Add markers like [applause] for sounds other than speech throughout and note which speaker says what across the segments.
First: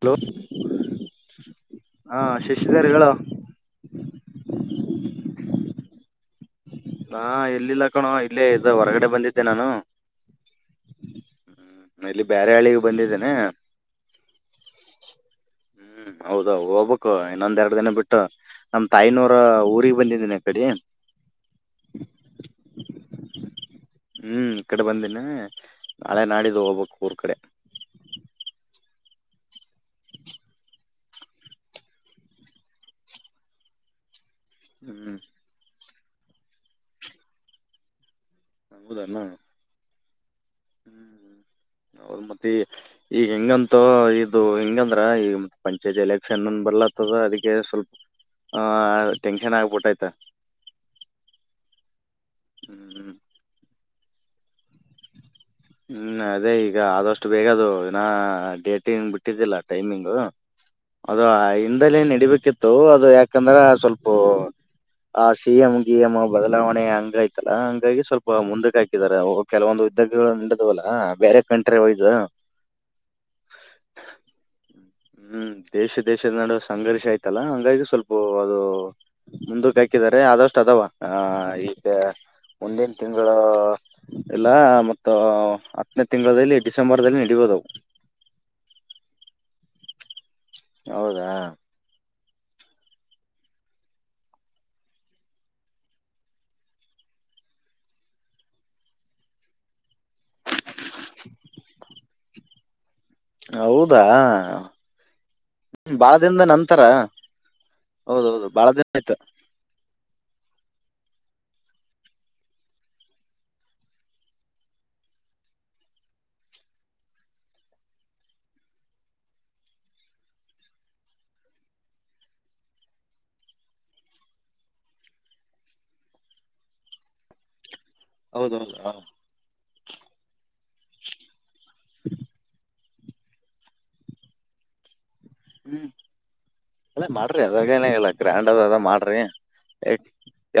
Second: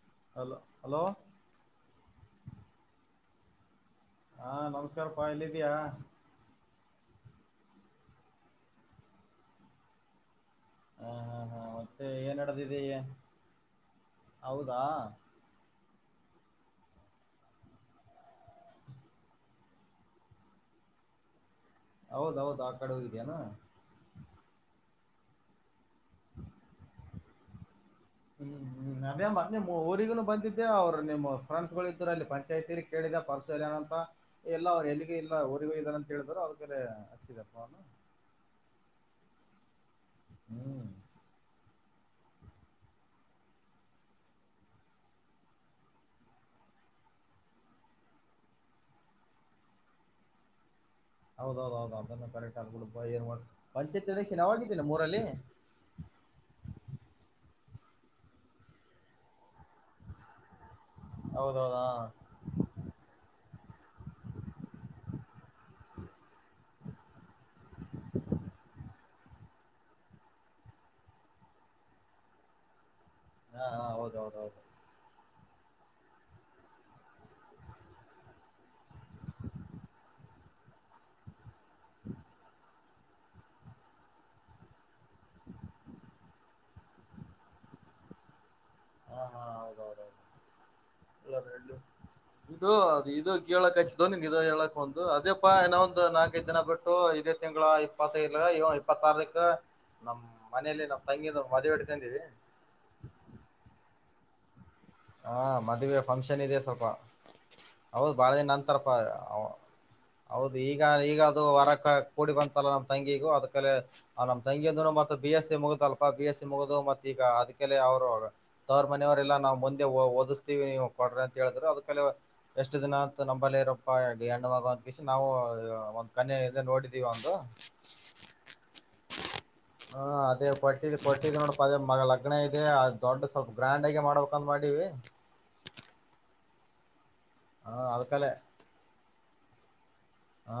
Speaker 1: hello ಹ ಶಶಿಧರ್ ಹೇಳ
Speaker 2: ಹಾ ನಮಸ್ಕಾರಪ್ಪಾ ಎಲ್ಲಿದ್ದಯ
Speaker 1: ನಾ ಎಲ್ಲಿಲ್ಲ ಕಣೋ ಇಲ್ಲೇ ಇದ ಹೊರಗಡೆ ಬಂದಿದ್ದೆ ನಾನು
Speaker 2: ಹ ಹಾ ಹಾ ಮತ್ತೆ
Speaker 1: ಹ್ಮ್ ಇಲ್ಲಿ
Speaker 2: ಏನ್
Speaker 1: ಬೇರೆ
Speaker 2: ನಡದಿದೆ
Speaker 1: ಹಳಿಗೆ ಬಂದಿದ್ದೇನೆ
Speaker 2: ಹೌದಾ
Speaker 1: ಹ್ಮ್ ಹೌದ ಹೋಗ್ಬೇಕು ಇನ್ನೊಂದ್ ಎರಡು ದಿನ ಬಿಟ್ಟು ನಮ ತಾಯಿನವರ ಊರಿಗೆ ಬಂದಿದೀನಿ ಕಡೆ
Speaker 2: ಹೌದೌದು ಆ ಕಡೆ ಹೋಗಿದ್ಯಾನ
Speaker 1: ಇನ್ನ ನಾಳೆ ನಾಡಿದ ಹೋಗ್ಬೇಕು ಊರ್ ಕಡೆ
Speaker 2: ಹ್ಮ್್ಮ ನದೇ ಮ ನಿಮ್ಮ ಊರಿಗನು ಬಂದಿದ್ದೆ ಅವ್ರು ನಿಮ್ಮ ಫ್ರೆಂಡ್ಸ್ ಗಳು ಇದ್ರು ಅಲ್ಲಿ ಪಂಚಾಯಿತಿಲಿ ಕೇಳಿದೆ ಪರಶುಲ್ ಏನ ಅಂತ ಎಲ್ಲ ಅವ್ರು ಎಲ್ಲಿಗೂ
Speaker 1: ಹ್ಮ್
Speaker 2: ಇಲ್ಲ ರಿಗೂ ಇದ್ದಾರ ಅಂತ ಹೇಳಿದ್ರು ಅವದಕಲ್ಲ ಹಸಿದಪ್ಪ ಅವನು
Speaker 1: ಹೌದಾ ನ ಹ್ಮ್ ಅವೌದ ಮತ್ ಈ ಈಗ ಹೆಂಗಂತ ಇದು ಹೆಂಗಂದ್ರ ಈಗ ಮ ಪಂಚಾಯತ್ ಎಲೆಕ್ಷನ್ನ್ ಬರ್ ತದ ಅದಕ್ಕೆ ಸ್ವಲ್ಪ ಆ ಟೆನ್ಷನ್ ಆಗ್ಬಿಟ್ಟೈ್ತ
Speaker 2: ಹೌದೌದೌದು ಅದ ಕ ಏ ಪಂಚಾಯತ್ ಎಲೆಕ್ಷನ್ ನ ಆಗಿದ್ದಿಲ್ಲ ಮೂರಲ್ಲಿ
Speaker 1: ಿನ ಡೇಟಿಂಗ್ ಬಿಟ್ಟಿದ್ದಿಲ್ಲ ಟೈಮಿಂಗು ಅದು
Speaker 2: ಹೌದೌದ
Speaker 1: ಹಿಂದಲನ್ ನಡಿಬೇಕಿತ್ತು ಅದು ಯಾಕಂದ್ರೆ ಸ್ವಲ್ಪ ಆ ಸಿ ಎಂ್ ಗಿ ಎಂ್ ಬದಲಾವಣೆ ಹಂಗ ಆಯ್ತಲ್ಲಾ ಹಂಗಾಗಿ ಸ್ವಲ್ಪ ಮುಂದಕ್ಕೆ ಹಾಕಿದಿದ್ದಾರೆ ಕೆಲವೊಂದು ಉದ್ದಗಳು ನದವಲ್ಲಾ ಬೇರೆ ಕಂಟ್ರಿ ಒಯದು
Speaker 2: ಹಾ ಹ ಹೌದೌದ ಹೌದು
Speaker 1: ಹ್ಮ್ ದೇಶ ದೇಶದ ನಡುವ ಸಂಘರ್ಷ ಆಯ್ತಲ್ಲ ಹಂಗಾಗಿ ಸ್ವಲ್ಪ ಅದು ಮುಂದಕ್ಕೆ ಹಾಕಿದಿದ್ದಾರೆ ಆದಷ್ಟು ಅ ಅಥವಾ ಈಗ ಮುಂದಿನ ತಿಂಗಳ ಇಲ್ಲ ಮತ್ತ ಹತ್ತನೇ ತಿಂಗಳದಲ್ಲಿ ಡಿಸೆಂಬರ್ದಲ್ಲಿ ನಡಿಯೋದವು
Speaker 2: [inaudible] ಹಾ
Speaker 1: ಹೌದಾ
Speaker 2: ಹೌದೌದೌದು ಇದು ಅದು ಇದು ಕೇಳಕ್ ಹಚ್ಚಿದು ನಿನ್ ಇದು ಹೇಳಕ್ ಒಂದು ಅದೇಪ್ಪಾ ಇನ ಒಂದು ನಾಕೈಐದು ದಿನ ಬಿಟ್ಟು ಇದೇ ತಿಂಗಳ ಇಪ್ಪತ್ತೈಲ್ ಇ ಇಪ್ಪತ್ತಾರಕ್ಕ ನಮ್ ಮನೇಲಿ ನಾವ್ ತಂಗಿದ ಮದ್ೆ ಇಡ್ಕೊಂಡೀವಿ
Speaker 1: ಹೌದಾ
Speaker 2: ಹಾ ಮದ್ವವೆ
Speaker 1: ಭಾಳ
Speaker 2: ಫಂಕ್ಷನ್
Speaker 1: ದಿನದ
Speaker 2: ಇದೆ
Speaker 1: ನಂತರ
Speaker 2: ಸ್ವಲ್ಪ ಹೌದು ಬಾಳ
Speaker 1: ಹೌದೌದು
Speaker 2: ದಿನ
Speaker 1: ಭಾಳ
Speaker 2: ಅಂತಾರಪ
Speaker 1: ಆಯ್ತು
Speaker 2: ಹೌದು ಈಗ ಈಗ ಅದು ವರಕ್ ಕೂಡಿ ಬಂತಲ್ಲ ನಮ್ಮ್ ತಂಗಿಗು ಅದಕ ನಮ್ ತಂಗಿಯಿಂದ ಮ ಬಿ ಎಸ್ ಮುಗುದಲ್ ಬಿ ಎಸ್ ಸಿ ಮುಗುದು ಮತ್ತ ಈಗ ಅದಕ್ಕೆ ಅವರು ಅವವ್ರ ಮನೆಯವರೆಲ್ಲ ನಾವು ಮುಂದೆ ಓದಿಸ್ತೀವಿ ನೀವು ಕೊಡ್ರೆ ಅಂತ ಹೇಳಿದ್ರೆ ಅದಕ ಎಷ್ಟು ದಿನತ್ ನಂಬಲ್ಲೇ ಇರಪ್ಪಣ್ಣುಾಗುವ ಷ ನಾವು ಒಂದ್ ಕಣಿಂದ ನೋಡಿದ್ದೀವಿ ಒಂದು
Speaker 1: ಹೌದೌದು ಹದು
Speaker 2: ಹ ಅದೇ ಕೊಟ್ಟಿದ್ದ ಕೊಟ್ಟಿದ್ದ ನೋಡಪ ಅದೇ ಮ ಲಗ್ನ ಇದೆ ದೊಡ್ಡ ಸ್ವಲ್ಪ ಗ್ರ್ಯಾಂಡ್ಗ ಮಾಡ್ಬೇಕಂತ ಮಾಡೀವಿ
Speaker 1: ಹ್ಮ್ ಅಲ್ಲ ಮಾಡ್ರಿ
Speaker 2: ಹ
Speaker 1: ಅದಾಗೇನ ಇಲ್ಲ
Speaker 2: ಅದ್ಕಲೆ
Speaker 1: ಗ್ರ್ಯಾಂಡ್ ಅದ ಅದ ಮಾಡ್ರಿ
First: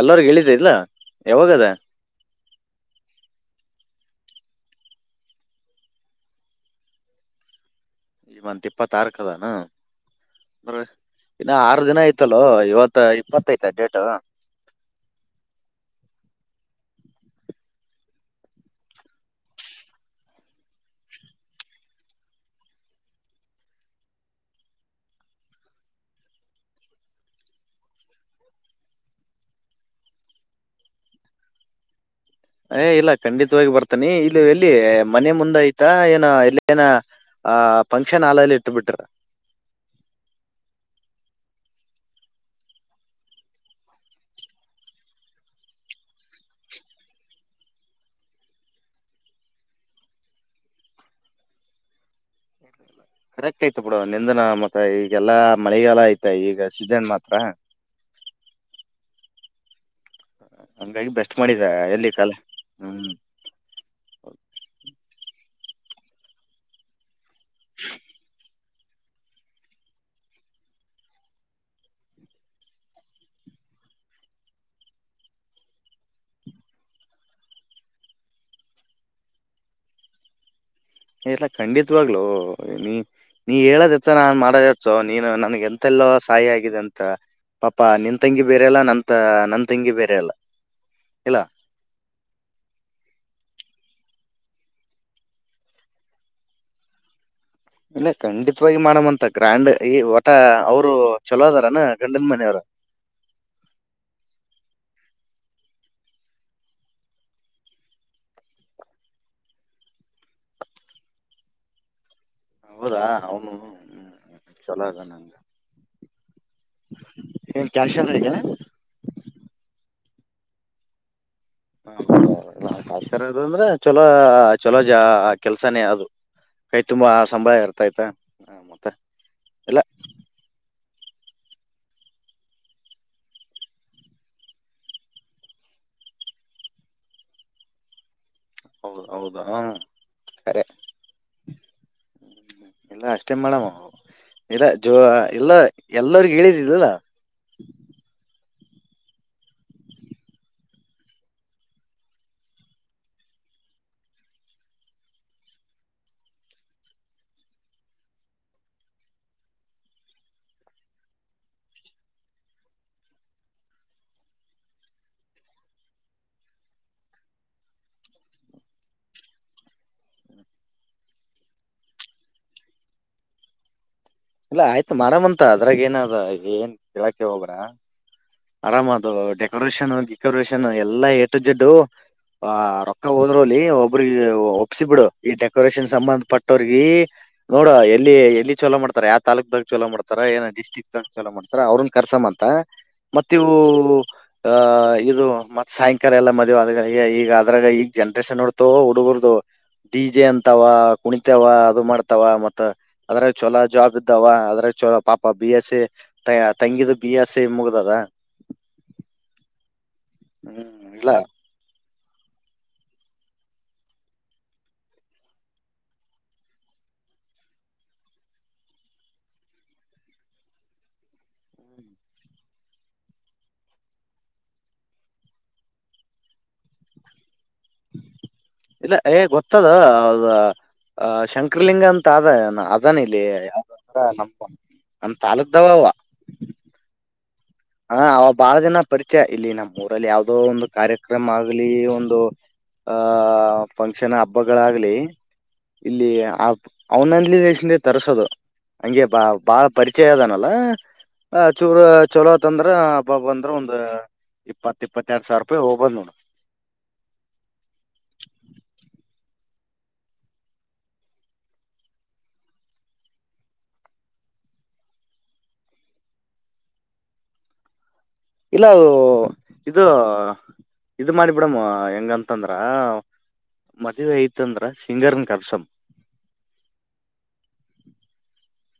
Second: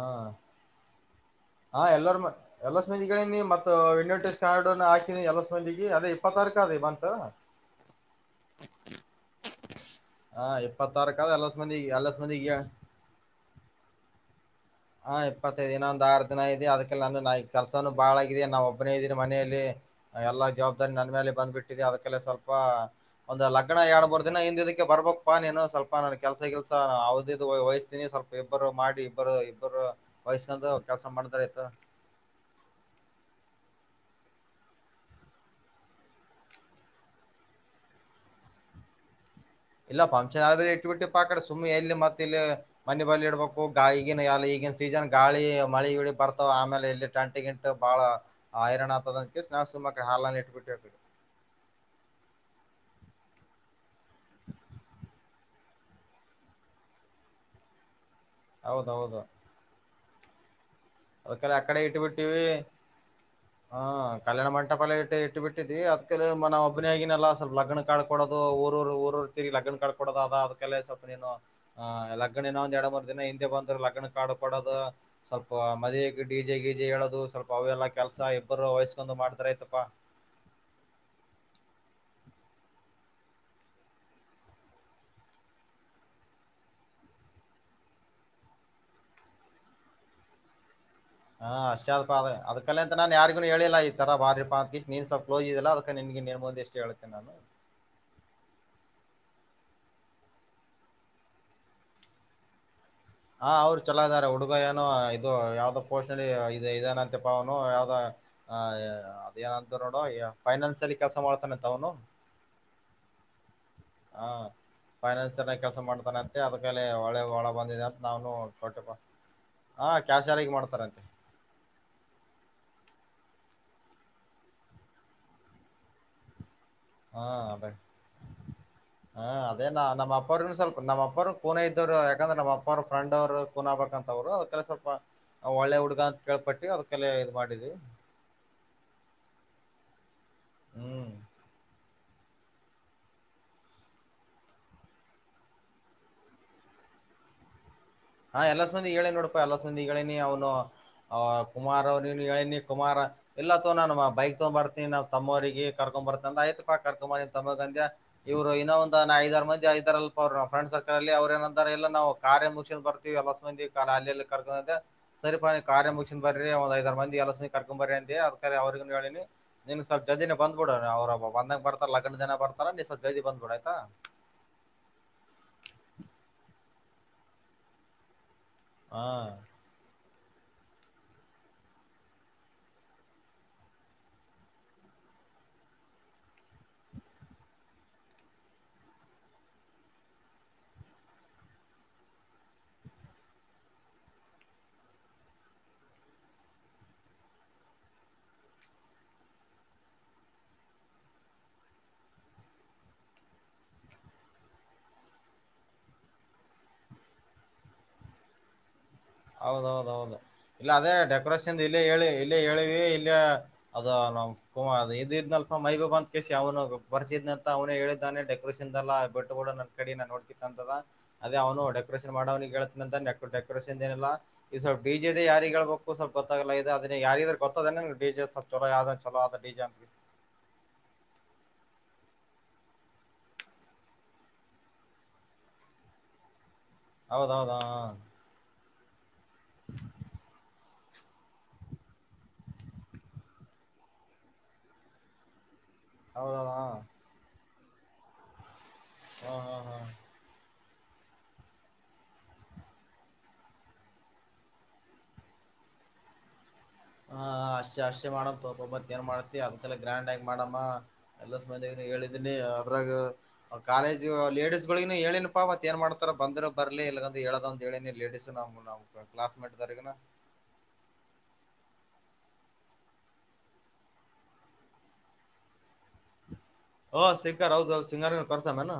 Speaker 1: ಎಲ್ಲಾರ್ಗ ಹೇಳಳಿದ ಇಲ್ಲ ಯಾವಾಗದ
Speaker 2: ಹಾ ಎಲ್ಲಾರಮ ಎಲ್ಲಾ ಸಂಬಂದಿಗಳೇ ನೀ ಮತ್ತ ಇಟೆ ಕಾನಡನ ಹಾತೀನಿ ಎಲ್ಲಾಬಧಿಿಗೆ ಅದೇ ಇಪ್ಪತ್ತ ತಾರಕು ಅದೇ ಬಂತತ್ ಹ
Speaker 1: ಈ ಮತ್ ಇಪ್ಪತ್ತಾರಕ್ ಅದಾನ
Speaker 2: ಹಾ ಇಪ್ಪತ್ತಾರಕ ಅದ
Speaker 1: ಇನ್ನು
Speaker 2: ಎಲ್ಲಸ್ ಮಂದಿ
Speaker 1: ಆರು ದಿನ
Speaker 2: ಎಲ್ಲಸ್
Speaker 1: ಆಯ್ತಲ್ಲೋ
Speaker 2: ಮಂದಿಗೆ
Speaker 1: ಇವತ್ತ ಇಪ್ಪತ್ತಐ್ತ ಡೇಟ್
Speaker 2: ಹಾ ಇಪ್ಪತ್ತೈದು ದಿನ ಒಂದ್ ಆರು ದಿನ ಇದೆ ಅದಕ್ಕೆ ನಂದ ನ ಕೆಲಸಾನು ಬಾಳ ಆಗಿದೆ ನಾವ ಒಬ್ನೇ ಇದೀಿ ಮನೆಯಲ್ಲಿ ಎಲ್ಲಾ ಜವಾಬ್ದಾರಿ ನನ್ ಮೇಲೆ ಬಂದ್ಬಿಟ್ಟಿದಿದೆ ಅದಕ್ಕಲ್ಲ ಸ್ವಲ್ಪ ಒಂದು್ ಲಗ್ನ ಎರಡ್ ಮೂರ್ ದಿನ ಹಿಂದಿದಕ್ಕೆ ಬರ್ಬಕ್ಪ್ಪಾ ನೀನು ಸ್ವಲ್ಪ ನಾನು ಕೆಲ್ಸ ಕೆಲ್ಸ ಅವದಿದ ವಹಿಸ್ತಿನಿ ಸ್ವಲ್ಪ ಇಬ್ಬರು ಮಾಡಿಬ್ಬರು ಒರು ವಯಸ್ಕಂದು ಕೆಲ್ಸ ಮಾಡಿದಾರ ಆಯ್ತ
Speaker 1: ಏ ಇಲ್ಲ ಖಂಡಿತವಾಗಿ ಬರ್ತಾನಿ ಇಲ್ಲಿ ಎಲ್ಲಿ ಮನೆ ಮುಂದೆ ಆಯ್ತಾ ಏನ ಎಲ್ಲ ಏನ ಆ ಫಂಕ್ಷನ್ ಹಾಲಲ್ಲಿ ಇಟ್ಟ ಬಿಿಟ್ರ
Speaker 2: ಇಲ್ಲಫಂಕ್ಷನ್ ಇಟ್ಟು ಬಿಟ್ಟು ಪಾಕಡೆ ಸುಮ್ಮನೆ ಎಲ್ಲಿ ಮತ್ತೆ ಇಲ್ಲಿ ಮನೆ ಬಲಿ ಇಡ್ಬೇಕು ಗಾಯಿಗಿನ ಎ ಈಗ ಈಗಿನ ಸೀಸನ್ ಗಾಳಿ ಮಳಿ ಇಡ ಬರ್ತಾವ ಆಮೇಲೆ ಇಲ್ಲಿ ಟಂಟಿ ಗಿಂು ಬಹಳ ಐರಣನ್ ಆಗ್ತದ ಸ ಮಡೆ ಹಲ್ಲನ್ನ ಇಟ್ಬಿಟ್ಟು
Speaker 1: ಕರೆಕ್ಟ್ ಆಯ್ತ ಬಿುಡ ನಿಂದನ ಮತ್ತ ಈಗೆಲ್ಲಾ ಮಳೆಗಾಲ ಆಐ್ತ ಈಗ ಸೀಜನ್ ಮಾತ್ರ
Speaker 2: ಹೌದೌದು
Speaker 1: ಹಂಗಾಗಿ ಬೆಸ್ಟ್
Speaker 2: ಅದಕ್ಕಲ್ಲ
Speaker 1: ಮಾಡಿದೆ
Speaker 2: ಅಕಡೆ ಇಟ್ಟ
Speaker 1: ಎಲ್ಲಿ ಕಾಲ
Speaker 2: ಬಿಟ್ಟವಿ
Speaker 1: ಹ್ಮ್
Speaker 2: ಹಾ ಕಲ್ಯಾಣ ಮಂಟಪಾಲ ಇಟ್ಟ ಇಟ್ಟು ಬಿಟ್ಟಿದ್ವಿ ಅದಕ ಮ ಒಬ್ಬನ ಆಗನಲ್ಲ ಸ್ವಲ್ ಲಗ್ನ ಕಾಡ್ಡೋದು ಊರೂರು ಊರೂರು ಕೊಡ್ತ ಲಗ್ನ ಕಾಡ್ ಕೊಡೋದ ಅದಕ್ಕೆೇ ಸ್ವಲ್ಪ ನೀನು ಲಗ್ನ ಒಂದ ಎರಡು ಮೂ ದಿನ ಹಿಂದೆ ಬಂದ್ ಲಗ್ನ ಕ ಪಡದ ಸ್ವಲ್ಪ ಮದಕ್ಕೆ ಡಿಜೆ ಗೀಜೆ ಹೇಳೋದು ಸ್ವಲ್ಪ ಅವೆಲ್ಲಾ ಕೆಲ್ಸ ಇಬ್ಬರು ವಯಸ್ಕೊಂಡ್ ಮಾಡ್ತಾರ ಆತಪಾ [inaudible]
Speaker 1: ಎಲ್ಲಾ ಖಂಡಿತವಾಗ್ಲುೂ ನೀ ನೀ ಹೇಳದತ್ತ ನಾನ್ ಮಾಡದಚ್ಚೋ ನೀನು ನನ್ಗೆ ಎಂತೆಲ್ಲೋ ಸಾಯಿ ಆಗಿದೆ ಅಂತ ಪಾಪಾ ನಿನ್ ತಂಗಿ ಬೇರೆಲ್ಲಾ ನಂತ ನನ್ ತಂಗಿ ಬೇರೆ ಅಲ್ಲ ಇಲ್ಲ
Speaker 2: ಹಾ ಅಷ್ಟ್ ಅಪಾ ಅ ಅದಕಲ್ಲಂತ ನಾನ್ ಯಾರಿಗೂ ಹೇಳಿಲ್ಲಾ ಈ ತರ ಬಾರಿ ಪಿ್ ನೀನ್ ಸ್ಲ್ಪ್್ಸ್ ಇದೆಲ್ಲ ಅದ ನಿನ್ಗೆ ನೀನ್ ಮುಂದ ಎಷ್ಟು ಹೇಳ್ೇನೆ ನಾನು
Speaker 1: ಇಲ್ಲ ಖಂಡಿತವಾಗಿ ಮಾಡಮಂತ ಗ್ರ್ಯಾಂಡ್ ಈ ಒಟ ಅವರು ಚಲೋ ಅದಾರನ ಗಂಡನ ಮನೆಯವರ
Speaker 2: ಹ ಅವ್ರು ಚಲ ಇದಾರೆ ಹುಡುಗ ಏನು ಇದು ಯಾವ್ದ ಪೋಷಣ ಇ ಇದನ ಅಂತೆ ಪಾವನು ಯಾವ್ದ ಹ ಅದೇಏನಂತು ನೋಡ ಫೈನಾನ್ಸ ಅಲ್ಲಿ ಕೆಲ್ಸ ಮಾಡ್ತಾನಂತ ಅವನು
Speaker 1: ಹೌದಾ ಅವನು
Speaker 2: ಹಾ
Speaker 1: ಚಲೋ ಅದ ನಂಗ
Speaker 2: ಫೈನಾನ್ಸ ಕೆಲಸ ಮಾಡ್ತಾನೆ ಅದ್ಕ ಒಳೆ ಒಳ
Speaker 1: ಏನ್
Speaker 2: ಬಂದಿದೆ ಅಂತ
Speaker 1: ಕ್ಯಾಶರ್ ಈಗ
Speaker 2: ನಾವನು ಕೊಟ್ಟ ಕ್ಯಾ ಸಾರಿಗೆ ಮಾಡ್ತಾರಂತೆ
Speaker 1: ಹ ಆಸರ ಅದು ಅಂದ್ರೆ ಚೊಲೋ ಚಲೋ ಜ ಕೆಲ್ಸನೇ ಅದು ಕೈ ತುಂಬ
Speaker 2: ಹಾ ಅದೇ
Speaker 1: ಸಂಭಯ ಇರ್ತೈತೆ ಮತ್ತೆ ಇಲ್ಲ
Speaker 2: ನಮ್ಮ್ಪ್ಪರು ಕೂನ ಇದ್ದವರು ಯಾಕಂದ್ರೆ ನಮ್ಮ ಅಪ್ಪ ಫ್ರಂಡ್ರು ಕೂನ ಬಬೇಕಂತವ್ರು ಅದ ಕೆಲ ಸ್ವಲ್ಪ ಒಳ್ಳೆ ಹುಡುಗ ಅಂತ ಕೇಳ್ಪಟ್ಟಿ ಅವ್ರ ಕಲ್ಲ ಇ ಮಾಡಿದವಿ
Speaker 1: ಹೌದ ಹೌದ ಹ ಅರೆ
Speaker 2: ಹ್ಮ್
Speaker 1: ಎಲ್ಲ ಅಷ್ಟೇ ಮಾಡಮ್ಮ ಇಲ್ಲ ಜೋ ಎಲ್ಲ ಎಲ್ಲರಿಗ ಹೇಳಿದಿದಲ್ಲ
Speaker 2: ಹಾ ಎಲ್ಲ ಸಬಂದಿ ಹೇಳಿ ನೋಡಪಾ ಎಲ್ಲ ಸ ಮಂದಿ ಹೇಳನಿ ಅವ್ನು ಅ್ ಕುಮಾರ್ ಅವ್ನು ಹೇಳನಿ ಕುಮಾರ್ ಎಲ್ಲಾ ತೋ ನಮ್ಮ ಬೈಕ್ ತಗೊ ಬರ್ತನಿ ನ್ ತಮ್ಮ್ರರಿಗೆ ಕರ್ಕೊ ಬರ್ತ ಅ ಆಯತಪ್ಪಾ ಕರ್ಕೊ್ಂಬರ್ ತಮ್ಮ ಗ ಅಂದ ಇವರು ಇನ್ನೊ ಒಂದು ನ ಐದರ ಮಂದ ಐದರ ಅಲ್ ಅವ್ ಫ್ರೆಂಡ್ರ್ಕಲ್ಲ್ಲಿ ಅವ್ರರು ನಂದಾರೆಲ್ಲ ನಾ ಕಾರ್ಯ ಮು ಬ ಎಲ್ಲ ಮಂದ ಅಾಲಿಯಲ್ಲಿ ಕರ್ಕ ಸರಿಪ ಕ ಕಾರ್ಯ ಮುಗಸ್ ಬರ್ರರಿಂದ್ ಐದರ ಮಂದ ಎಸಂದಿ ಕರ್ಕೊಂಡ್ ಬರಿ ಅದಕ ಅವ್ರಗ ಹೇಳಿ ನಿನ್ಗೆ ಸ್ವಲ್ ಜದಿನ ಬಂದಬ ಬಿಡ ಅವಬ್ಬ ಬಂದ ಬರ್ತಾರ ಲಗ್ನ ದಿನ ಬರ್ತಾರ ನೀ ಸ್ವಲ್ಪ ಗದಿ ಬಂದಬಡಾಯತಾ
Speaker 1: ಇಲ್ಲ ಕೆಳಕ್ಕೆ ಹಬರ ಆರಾಮ ಅದು
Speaker 2: ಹಾ
Speaker 1: ಡೆಕೋರೇಷನ್ ಡಿಕೋರೇಷನ್ ಎಲ್ಲಾ ಎಟು ಜಡ್ಡು ಆ ರೊಕ್ಕ ಹೋದ್ರಲಿ ಒಬ್ಬ್ರಿಗೆ ಒಪ್ಸ ಬಿಡು ಈ ಡೆಕೋರೇಷನ್ ಸಂಬಂಧ ಪಟ್ಟವ್ರಗ ನೋಡ ಎಲ್ಲಿ ಎಲ್ಲಿ ಚೋಲ ಮಾಡ್ತಾರ ಯಾ ತಾಲೂಕಕ್ ದಾಗ ಚಲ ಮಾಡತಾರ ಏನ ಡಿಸ್ಟ್ರಿಕ್ ದಾಗ ಚಲೋ ಮಾಡ್ತಾರ ಅವ್ರನ್ ಕರ್ಸ ಮಾಡ ಮಂತ ಮತ್ತ ಇವು ಆಹ ಇದು ಮತ್ ಸಾಯಂಕಾಲ ಎಲ್ಲ ಮದುವೆ ಆದ ಈಗ ಅದ್ರಾಗ ಈಗ ಜನ ಸ ನೋಡ್ತವ ಹುಡುಗರ್ದು ಡಿ ಜೆ ಅಂತವ ಕುಣಿತಾವ ಅದು ಮಾಡ್ತಾವ ಮತ್ತ ಅದ್ರ ಚೊಲೋ ಜಾಬ್ ಇದ್ದಾವ ಅದ್ರೆ ಚಲೋ ಪಾಪ ಬಿ ಎಸ್ ಸಿ ತಂಗಿದು ಬಿ ಎಸ್ ಸಿ ಮುಗ್ದದ [inaudible]
Speaker 2: ಹೌದೌದೌದು ಇಲ್ಲ ಅದೇ ಡೆಕೋರೇಷನ್ ಇಲ್ಲಿ ಹೇಳಿ ಇಲ್ಲ ಹೇಳಿವವಿ ಇಲ್ಲೇ ಅದು ನ ಕು ಇದ್ನಲ್ಪ ಮೈಗ ಬಂತ ಕ ಯನು ಪರಿಸಚಿತಿ ಅವ ಹೇಳಿದ್ದಾನೆ ಡೆಕೋರೇಷನ್ಲ್ಲ ಬಿಟ್ಟ ಕೂಡ ನ ಕಡೆ ನ ನೋಡ್ತಿ ಅಂತ ಅದೇ ಅವನು ಡೆಕೋರೇಷನ್ ಮಾಡ ಮಾಡಾವಿ ನಂತ ಡೆಕೋರೇಷನ್ ಲ್ಲ ಈ ಸ್ಲ್ ಡಿ ಜೆ ದ ಯಾರಿಿಗೆ ಹೇಳ್ಬೇಕು ಸ್ವಲ್ಪ ಗೊತ್ತಲ್ಲ ಇದೆ ಅದ ಯಾರ ಗೊತ್ತದ ಡಿ ಜೆ ಚಲೋ
Speaker 1: ಇಲ್ಲ
Speaker 2: ಯಾವ್ದ
Speaker 1: ಏ
Speaker 2: ಚಲೋ ಆದ ಡಿ ಜೆ ಅಂತ
Speaker 1: ಗೊತ್ತದದ ಶಂಕರ್ ಚಿಕ್ರಲಿಂಗ ಅಂತ ಅ ಅದಾನ ಇಲ್ಲಿ ಯ ನ ನಮ ತಾಾಲೂಕಕ್ದಾವ ಅವ
Speaker 2: ಹೌದೌದ
Speaker 1: ಹ ಅವ ಬಾಳ ದಿನ ಪರಿಚಯ ಇಲ್ಲಿ ನಮ್ಮ ಊರಲ್ಲಿ ಯಾವದೋ ಒಂದು ಕಾರ್ಯಕ್ರಮ ಆಗ್ಲಿ ಒಂದು ಆಹ ಫಂಕ್ಷನ್ ಹಬ್ಬಗಳಾಗ್ಲಿ ಇಲ್ಲಿ ಆ
Speaker 2: ಹೌದೌದ ಹಾ
Speaker 1: ಅವನಂದಲ ದಸಿಂದ ತರ್ಸೋದು ಹಂಗೆ ಬಾ
Speaker 2: ಹಾ
Speaker 1: ಬಾ
Speaker 2: ಹಾ
Speaker 1: ಪರಿಚಯ ಅದನಲ್ಲ ಚೂರು ಚಲೋ ಇತ್ತಂದ್ರ ಹಬ್ಬ ಅಂದ್ರ ಒಂದ್ ಇಪ್ಪತ್ತ ಇಪ್ಪತ್ತ ಎರಡು ಸಾವಿರ ರೂಪಾಯಿ ಹೋಗಬಂದ್ ನ
Speaker 2: ಹಾ ಅಷ್ಟೆ ಅಷ್ಟೇ ಮಾಡತ್ ಒಬ್ಬಬ್ಬತ್ ಏನ್ ಮಾಡ ಅದಂತೆಲ್ಲ ಗ್ರ್ಯಾಂಡ್ ಆಗಿ ಮಾಡಮ್ಮ ಎಲ್ಲಂದ ಹೇಳಿದೀನಿ ಅದ್ರಾಗ ಕಾಲೇಜ್ ಲೇಡಿಸಸ್ ಗಳಗನು ಹೇಳೇನಪ್ಪಾ ಮತ್ತ ಏನ್ ಮಾಡ್ತಾರ ಬಂದ್ ಬರ್ಲಿ ಇಲ್ಲ ಹೇಳುದದ ಹೇಳನ
Speaker 1: ಇಲ್ಲ ಅದು ಇದು ಇದು ಮಾಡಿ ಬಿಡಮ್ ಹೆಂಗಂತಂದ್ರ ಮದ್ವೆ ಐತಂದ್ರ ಸಿಂಗರ್ನ್ ಕರ್ಸಂ
Speaker 2: ಓ ಸಿಂಗರ್ ಹೌದು ಸಿಂಗರ್ ಕರ್ಸಮೇನ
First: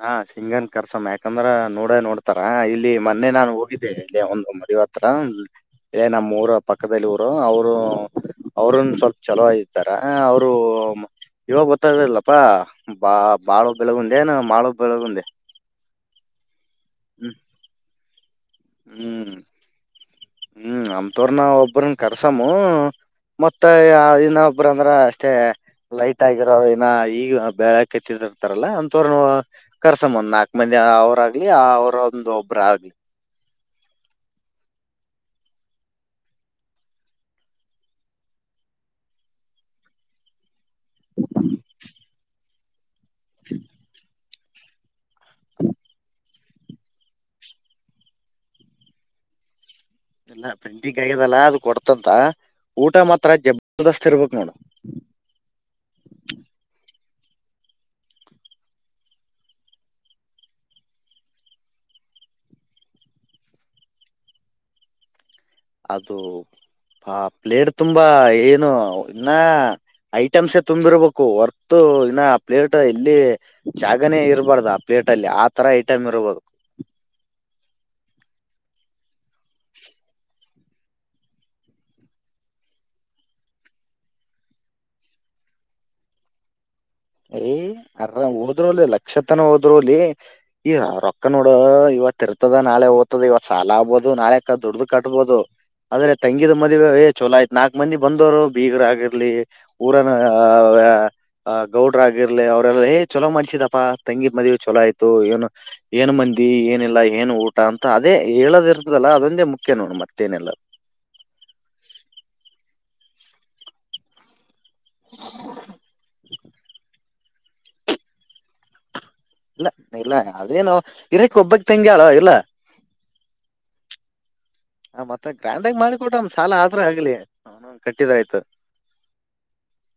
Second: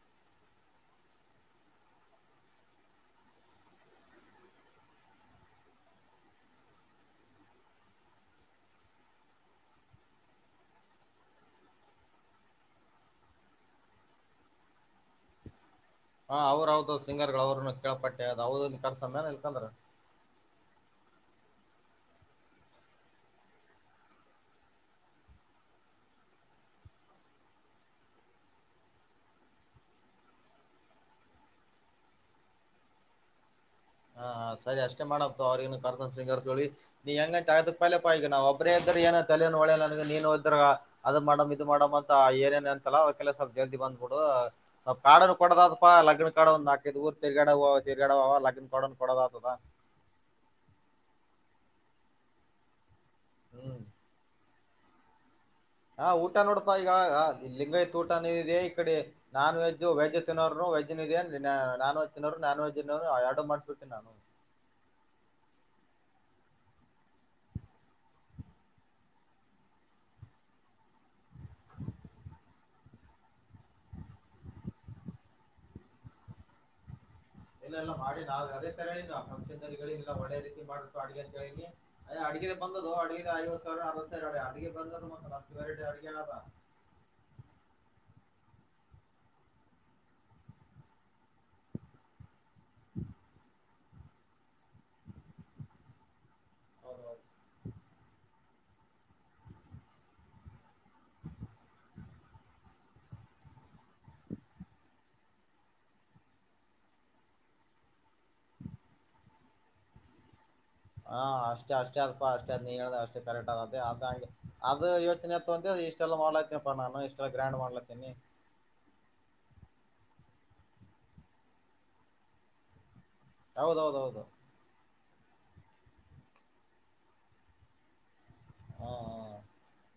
Speaker 1: ನಾ ಸಿಂಗನ್ ಕರ್ಸಮ್ಮ ಯಾಕಂದ್ರ ನೋಡ ನೋಡ್ತಾರ ಇಲ್ಲಿ ಮೊನ್ನೆ ನಾನ್ ಹೋಗಿದ್ದೇನೆ ಇ ಒಂದೊ ಮದವತ್ರತ್ರ ಏ ನಮ್ಮ್ ಊರು ಪಕ್ಕದಲ್ಲಿ ಊರು ಅವರು ಅವ್ರನ್ ಸ್ವಲ್ಪ ಚಲೋ ಇದತಾರ ಅವರು ಇವಾಗ ಗೊತ್ತದಿಲ್ಲಪ್ಪಾ ಬಾ ಬಾಳ ಬೆಳಗುಂದೇ ನ ಮಾಡೋ ಬೆಳಗುಂದೆ
Speaker 2: ಹಾ ಅವ್ರಾವ್ದ ಸಿಂಗರ್
Speaker 1: ಹ್ಮ್
Speaker 2: ಗಳು ಅವ್ರನು ಕೇಳಳ್ಪಟ್ಟೆ ಅ್ದ ನಿಖಾರ ಸಮಯಾನ
Speaker 1: ಹ್ಮ್
Speaker 2: ನಿಲ್ಕಂತ
Speaker 1: ಹ್ಮ್ ಅಮ ತೋರ ನ ಒಬ್ಬ್ರನ್ನ ಕರ್ಸಾಮ ಮತ್ತ ಇನ್ನೊಬ್ರ ಅಂದ್ರ ಅಷ್ಟೇ ಲೈಟ್ ಆಗಿರೋ ಇನ ಈಗ ಬೆಳಕತ್ತಿದರ್ತಾರಲ್ಲ ಅಂತವ್ರ ಕರ್ಸ ಒಂದ್ ನಾಲ್ಕ ಮಂದಿ ಅವ್ರಾಗ್ಲಿ ಅವರ ಒಂದ ಒಬ್ಬ್ರ ಆಗ್ಲಿ
Speaker 2: [inaudible] ಹಾ ಸರಿ ಅಷ್ಟೇ ಮಾಡಪ್ಪು ಅವ್ರಗನು ಕರ್ತ ಸಿಂಗ ಸಿ ನೀ ಹೆಂಗ ಪಪಗ ನಾ ಒಬ್ರೇದ್ದ ಏನ ತಲೆ ಒಳೆ ನನಗೆ ನೀನ್ ಹೋದ್ರಾಗ ಅದ ಮಾಡಮ್ ಇದು ಮಾಡಮ್ ಅಂತ ಏನೇನ ಲ ಅವ ಕೆಲಸವಲ್ಪ ಜಲ್ದಿ ಬಂದ್ಬಿಡು ಕಡ ಕೊಡದತ್ಪ್ಪಾ ಲಗ್ನ ಕಾಡ ಒಂದು ಹಾಕಿದ್ ಊರ್ ತಿರ್ಗಾಡ ತಿರ್ಗಡ ಅವ ಲಗ್ನ ಕಡನ್ ಕೊಡದತದಾ
Speaker 1: ಇಲ್ಲ ಬೆೆಂಡಿ ಗೈದಲ್ಲಾ ಅದು ಕೊಡ್ತಂತ ಊಟ ಮಾತ್ರ
Speaker 2: ಹ್ಮ್
Speaker 1: ಜಬರ್ದಸ್ತ್ ಇರ್ಬೇಕಕ್ ನೋಡ ಹ್ಮ್
Speaker 2: ಹಾ ಊಟ ನೋಡಪಾ ಈಗ ಲಿಂಗೈ್ಯ ತೂಟ ಅ ಇದೆ ಇಡೆ ನಾನ್ವೆೆಜ್ ವಜ್ ತಿನ್ನೋರು ವಜ್ದೆ ನನ್ವೆಜ್ ತಿನ್ನೋರು ನಾನವಿನ ಆಡೋ ಮಾಡ್ಿಸಬಿಡ್ಟ್ಟೇಿ ನಾನು
Speaker 1: ಅದು ಹ ಪ್ಲೇಟ್ ತುಂಬಾ ಏನು ಇನ್ನ ಐಟಮ್ಸ ತುಂಬಿರ್ಬೇಕು ವರ್ತ ಇನ್ನ ಪ್ಲೇಟ್ ಎಲ್ಲಿ ಜಾಗನೇ ಇರಬಾರ್ದ ಆ ಪ್ಲೇಟ್ ಅಲ್ಲಿ ಆ ತರ ಐಟಮ್ ಇರ್ಬೋದು
Speaker 2: ಇಲ್ಲ ಎಲ್ಲಾ ಮಾಡಿ ನಾಲ್ ಅದೇ ತರ ಹೇಳಿ ನಾ ಫಂಕ್ಷನ್ಲ್ಲ ಒಳ್ಳೆ ರೀತಿ ಮಾಡ್ಿಟ್ಟು ಅಡುಗೆ ಅಂತೇಳನಿೇ ಅ ಬ ಅ ಅ ಬ
Speaker 1: ಯ ಅರಾಮ್ ಹೋದ್ರೂಲಿ ಲಕ್ಷತನ ಹೋದ್ರುಲಿ ಈ ರೊಕ್ಕ ನೋಡ ಇವತ್ತ ಇರ್ ಹತದ ನಾಳೆ ದ್ತದ ಇವತ್ತು ಸಾಲ ಆಗ್ಬಹುದು ನಾಳೆ ದುಡ್ದು ಕಟ್ಟಬಹುದು ಅದ್ರೆ ತಂಗಿದ ಮದುವೆ ಏ
Speaker 2: ಹೌದೌದು
Speaker 1: ಚೋಲೋ ಆಯತತ್ ನಾಲ್ಕ್ ಮಂದ ಬಂದ್ರು ಬೀಗರ ಆಗರ್ಲಿ ಊರನ ಗೌಡ್ರ ಆಗಿರ್ಲಿ ಅವ್ರಲ್ಲ ಏ ಚಲೋ ಮಾಡ್ಿಸಿದಪ್ಪಾ ತಂಗಿದ ಮದಿ ಚಲ ಆಯ್ತು ಏನು ಏನು ಮಂದಿ ಏನಿಲ್ಲ ಏನ್ ಊಟ ಅಂತ ಅದೇ ಹೇಳೋದ ಇರ್ತದಲ್ಲ ಅದೊಂದೆ ಮುಖ್ಯ ನೋಡ್ ಮತ್ತೇನಿಲ್ಲ
Speaker 2: ಹಾ ಅಷ್ಟೇ ಅಷ್ಟೇ ಅದ್ಪಾ ಅಷ್ಟೇ ಅ್ ನೀ ಹೇಳ ಅಷ್ಟೇ ಕರೆಕ್ಟ್ ಆದ ಅದಂಗೆ ಅದು ಯೋಚನೆತ್ತು ಅಂತ ಇಷ್ಟೆಲ್ಲ ಮಾಡ್ಲಾತೀನಿಪ್ಪ ನಾನು ಇಷ್ಟೆಲ್ಲ ಗ್ರ್ಯಾಂಡ್ ಮಾಡ್ಲಾತೀನಿ
Speaker 1: ಇಲ್ಲ ಇಲ್ಲ ಯೇನು ಇರಕ್ ಒಬ್ಬಕ್ ತಂಗಿ ಅಳ ಇಲ್ಲ
Speaker 2: ಹೌದೌದೌದು
Speaker 1: ಆ ಮತ್ತೆ ಗ್ರ್ಯಾಂಡ್ ಆಗ ಮಾಡಿಕ ಕೊಟ್ರ ಅವಂದ್ ಸಾಲ ಆದ್ರ ಆಗ್ಲಿ ಅವ ಕಟ್ಟಿದ್ರ ಆಯ್ತು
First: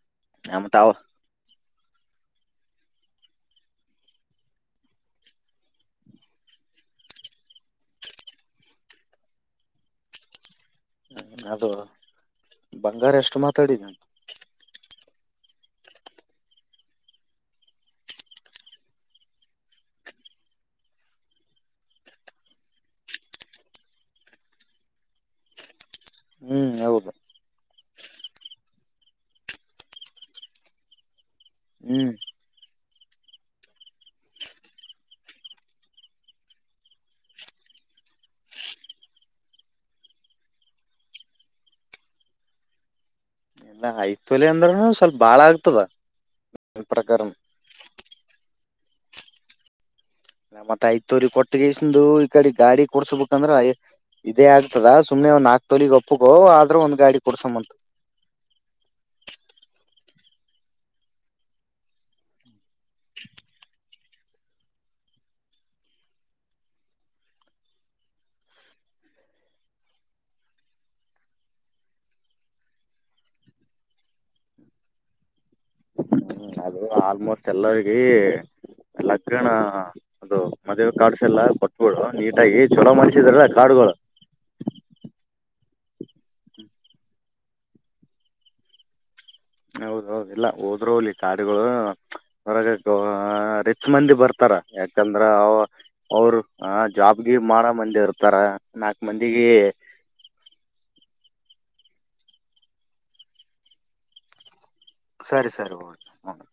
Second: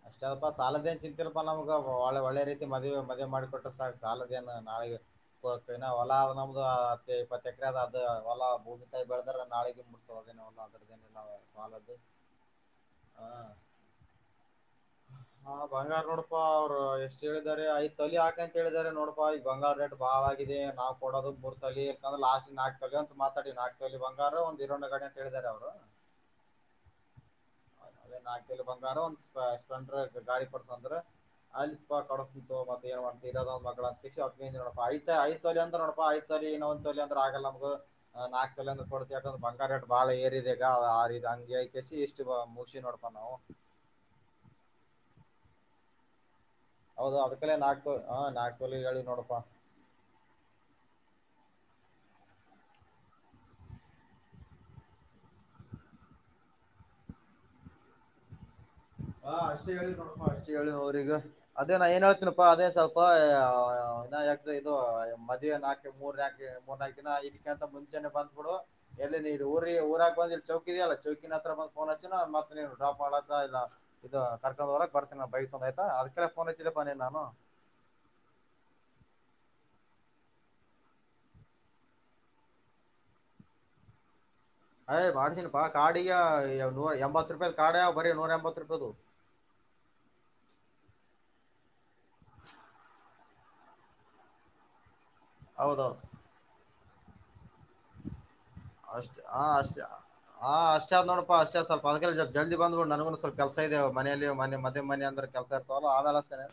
Speaker 2: ಅಷ್ಟ ಅಲ್ಪಾ
Speaker 1: ನಮ್ ತಾವ
Speaker 2: ಸಾಲದನ್ ಚಿತಿಲ್ಪ ನಮ್ಗ ಒೆ ಒಳ್ಳೆ ರೀತಿ ಮದುವೆ ಮದುವೆ ಮಾಡಿಕೊಟ್ಟು ಸಾ ಸಾಲದ ನಾಳೆಗೆ ಕೊ ಹೊಲ ಆದ ನಮ್ದು ಇಪ್ಪ ಅದ ಅದು ಅವಲ್ಲ ಭೂಮಿ ತಾಯ ಬೆಳದ್ರೆ ನಾಳಗ ಮುಡ್ತವ ಅದೇ
Speaker 1: ಅದು ಬಂಗಾರ
Speaker 2: ಹ
Speaker 1: ಎಷ್ಟಟಮಾ ತಡ ನ
Speaker 2: ಹಾ ಬಂಗಾರ ನೋಡ್ಪಾ ಅವ್ರು ಎಷ್ಟ್ ಹೇಳಿದ್ದಾರೆ ಐದ್ ತೊಲಿ ಹಾಕ ಅಂತ ಹೇಳಾರೆ ನೋಡಪಾ ಈಗ ಬಂಗಾರ ದಡ್ ಬಾ ಹಾಾಗಿದೆ ನಾವು ಕೊಡೋದು ಬುರ್ತ ಇಕಂದ್ರೆ ಲಾಸ್ಟ್ ನಾಕಕ್ ತಲಿ ಅಂತ ಮಾತಾಡಿ ನಾಕಕ್ ತಲಿ ಬಂಗಾರ ಒಂದು ಇರೊಂದು ಗಾಡೆ ಹೇಳಿದಿದ್ದಾರೆ ಅವರು
Speaker 1: ಹ್ಮ್ ಹೌದು
Speaker 2: ನಾಕ್ ತೊಲಿ ಬಂಗಾರ ಒಂದ ಸ್ಲೆಂಡರ್ ಗಾಿ ಕೊಡಸ ಅಂದ್ರೆ ಅಲ್ಲಿತ್
Speaker 1: ಹ್ಮ್
Speaker 2: ಕಡಸಬು ಮ ಏನ್ ಮಾಡ್ತಿ ಇರದೊಂದ ಮಳ ಅಂತ ನೋಡಾ ಐ ಐ್ ತಲಿ ಅಂದ್ರ ನೋಪಾ ಐ್ ತೋ ಇನ್ನೊಂದ ತೊಲಿಂದ್ರ ಆಗಲ್ಲ ನಮಗ ನ ನಾಕ್ ತಲ ಅಂದ ಕೊಡ್ತ ಯಾಕಂದ್ರ ಬಂಗಾರ ರಟ್ ಬಾಳ ಏರಿದೆಗ ಆ ಹಂಗಗೆಕಸಿ ಇಷ್ಟ ಚುಾ ಮುಗಸಿ ನೋಡ್ತ ನಾವು
Speaker 1: ಎಲ್ಲ ಐತೊಲೆ ಅಂದ್ರನು ಸ್ವಲ್ಪ ಬಾಳ ಆಗ್ತದ ನನ್
Speaker 2: ಹೌದು
Speaker 1: ಪ್ರಕಾರ
Speaker 2: ಅದ್ಕಲೆ ನಾಕು ಹ ನಾಲ್ಕಲ್ಲಿ ಹೇಳಿ ನೋಡಪ್ಪಾ
Speaker 1: ನ ಮತ್ತ ಆಯ್ತೋ್ರ ಕೊಟ್ಟಿಗೆಸಂದು ಈ ಕಡೆ ಗಾಡಿ ಕೊಡ್ಸ್ಬೇಕಂದ್ರ ಇದೇ ಆಗ್ತದ ಸುಮ್ನೆ ಒ್ ನಾಲ್ಕ್ ತಲಿಗೆ ಒಪ್ಪಗೋ ಆದ್ರೂ ಒಂದ್ ಗಾಡಿ ಕೊಡ್ಸಂತ
Speaker 2: ಹ ಅಷ್ಟೇ ಹೇಳಿ ನೋಡಪ್ಪ ಅಷ್ಟೇ ಹೇಳಿ ಅವ್ರಗ ಅದೇ ನಾ ಏನ್ ಹೇಳ್ತೀನಪ್ಪಾ ಅದೇ ಸ್ಲ್ಪ ಯಾ ಇದು ಮದವಿ ನಾಕು ಮೂರ್ ನಕ ಮೂರ್ನಾಾಕಕ್ ದಿನ ಇದಕ್ಕೆ ಅಂತ ಮುಂಚೆನೆ ಬಂದ್ಬಿಡು ಎ ನೀ ಊ ಊರಾಗ ಬಂದಿ ಚೌಕಿದ ಅಲ್ಲ ಚೌಕಿಿನ ಹತ್ರ ಬ್ ಫೋನ್ ಹಚ್ಚ ಮತ್ತೆ ನೀನು ಡ್ರಾಪ್ ಮಾಡ ಇಲ್ಲ ಇದು ಕರ್ಕೊಂಡ್ ಹೊರಕ್ ಬರ್ತೇ ನ ಬೈ
Speaker 1: ಹ್ಮ್ ಅದು ಆಲ್ಮೋಸ್ಟ್ ಎಲ್ಲರಿಗ ಲಕ್ಕಣ ಮದ್ ಕಾಡ್ಸ್ ಎಲ್ಲಾ ಕೊತ್ಗಳು ನೀಟಾಗಿ ಚೊಲೋ ಮಲ್ಸಿದ್ರ ಕಾಡುಗಳು
Speaker 2: ಅಯ್ ಮಾಡ್ಸಿನ ಪಾ ಕಾಡಿಗ ನೂರ ಎಂಬತ್ ರೂಪಾಯದ ಕಾಡ ಬರೀ ನೂರ ಎಂಬತ್ ರೂಪಾಯದು
Speaker 1: ಹೌದ ಹೌದು ಇಲ್ಲ ಹೋದ್ರೂಲಿ ಕಾಡುಗಳು ಹೊರಗ ರೆಚ್ ಮಂದಿ ಬರ್ತಾವ ಯಾಕಂದ್ರ
Speaker 2: ಹೌದೌದು
Speaker 1: ಅವ್ರ ಜಾಬ್ಗೆ ಸುಮಾರ ಮಂದಿ ಇರ್ತಾರ ನಾಕು ಮಂದಿಗೆ
Speaker 2: ನೋಡಪ ಅಷ್ಟೇ ಸ್ವಲ್ಪ ಅದ ಜಲ್ದಿ ಬ್ು ನನಗು ಸ್ವಲ್ ಕೆಲಸ ಇದೆ ಮನೆಯಲ್ಲಿ ಮತ್ತೆ ಮ ಮನ ಅಂದ್ರೆ ಕೆಲಸ
Speaker 1: ಸರಿ ಸರಿ
Speaker 2: ಇರ್ತವಾರಲ್ಲ
Speaker 1: ಓಕೆ ಹ್ಮ
Speaker 2: ಅವೆಲ್ಲತೇನೆ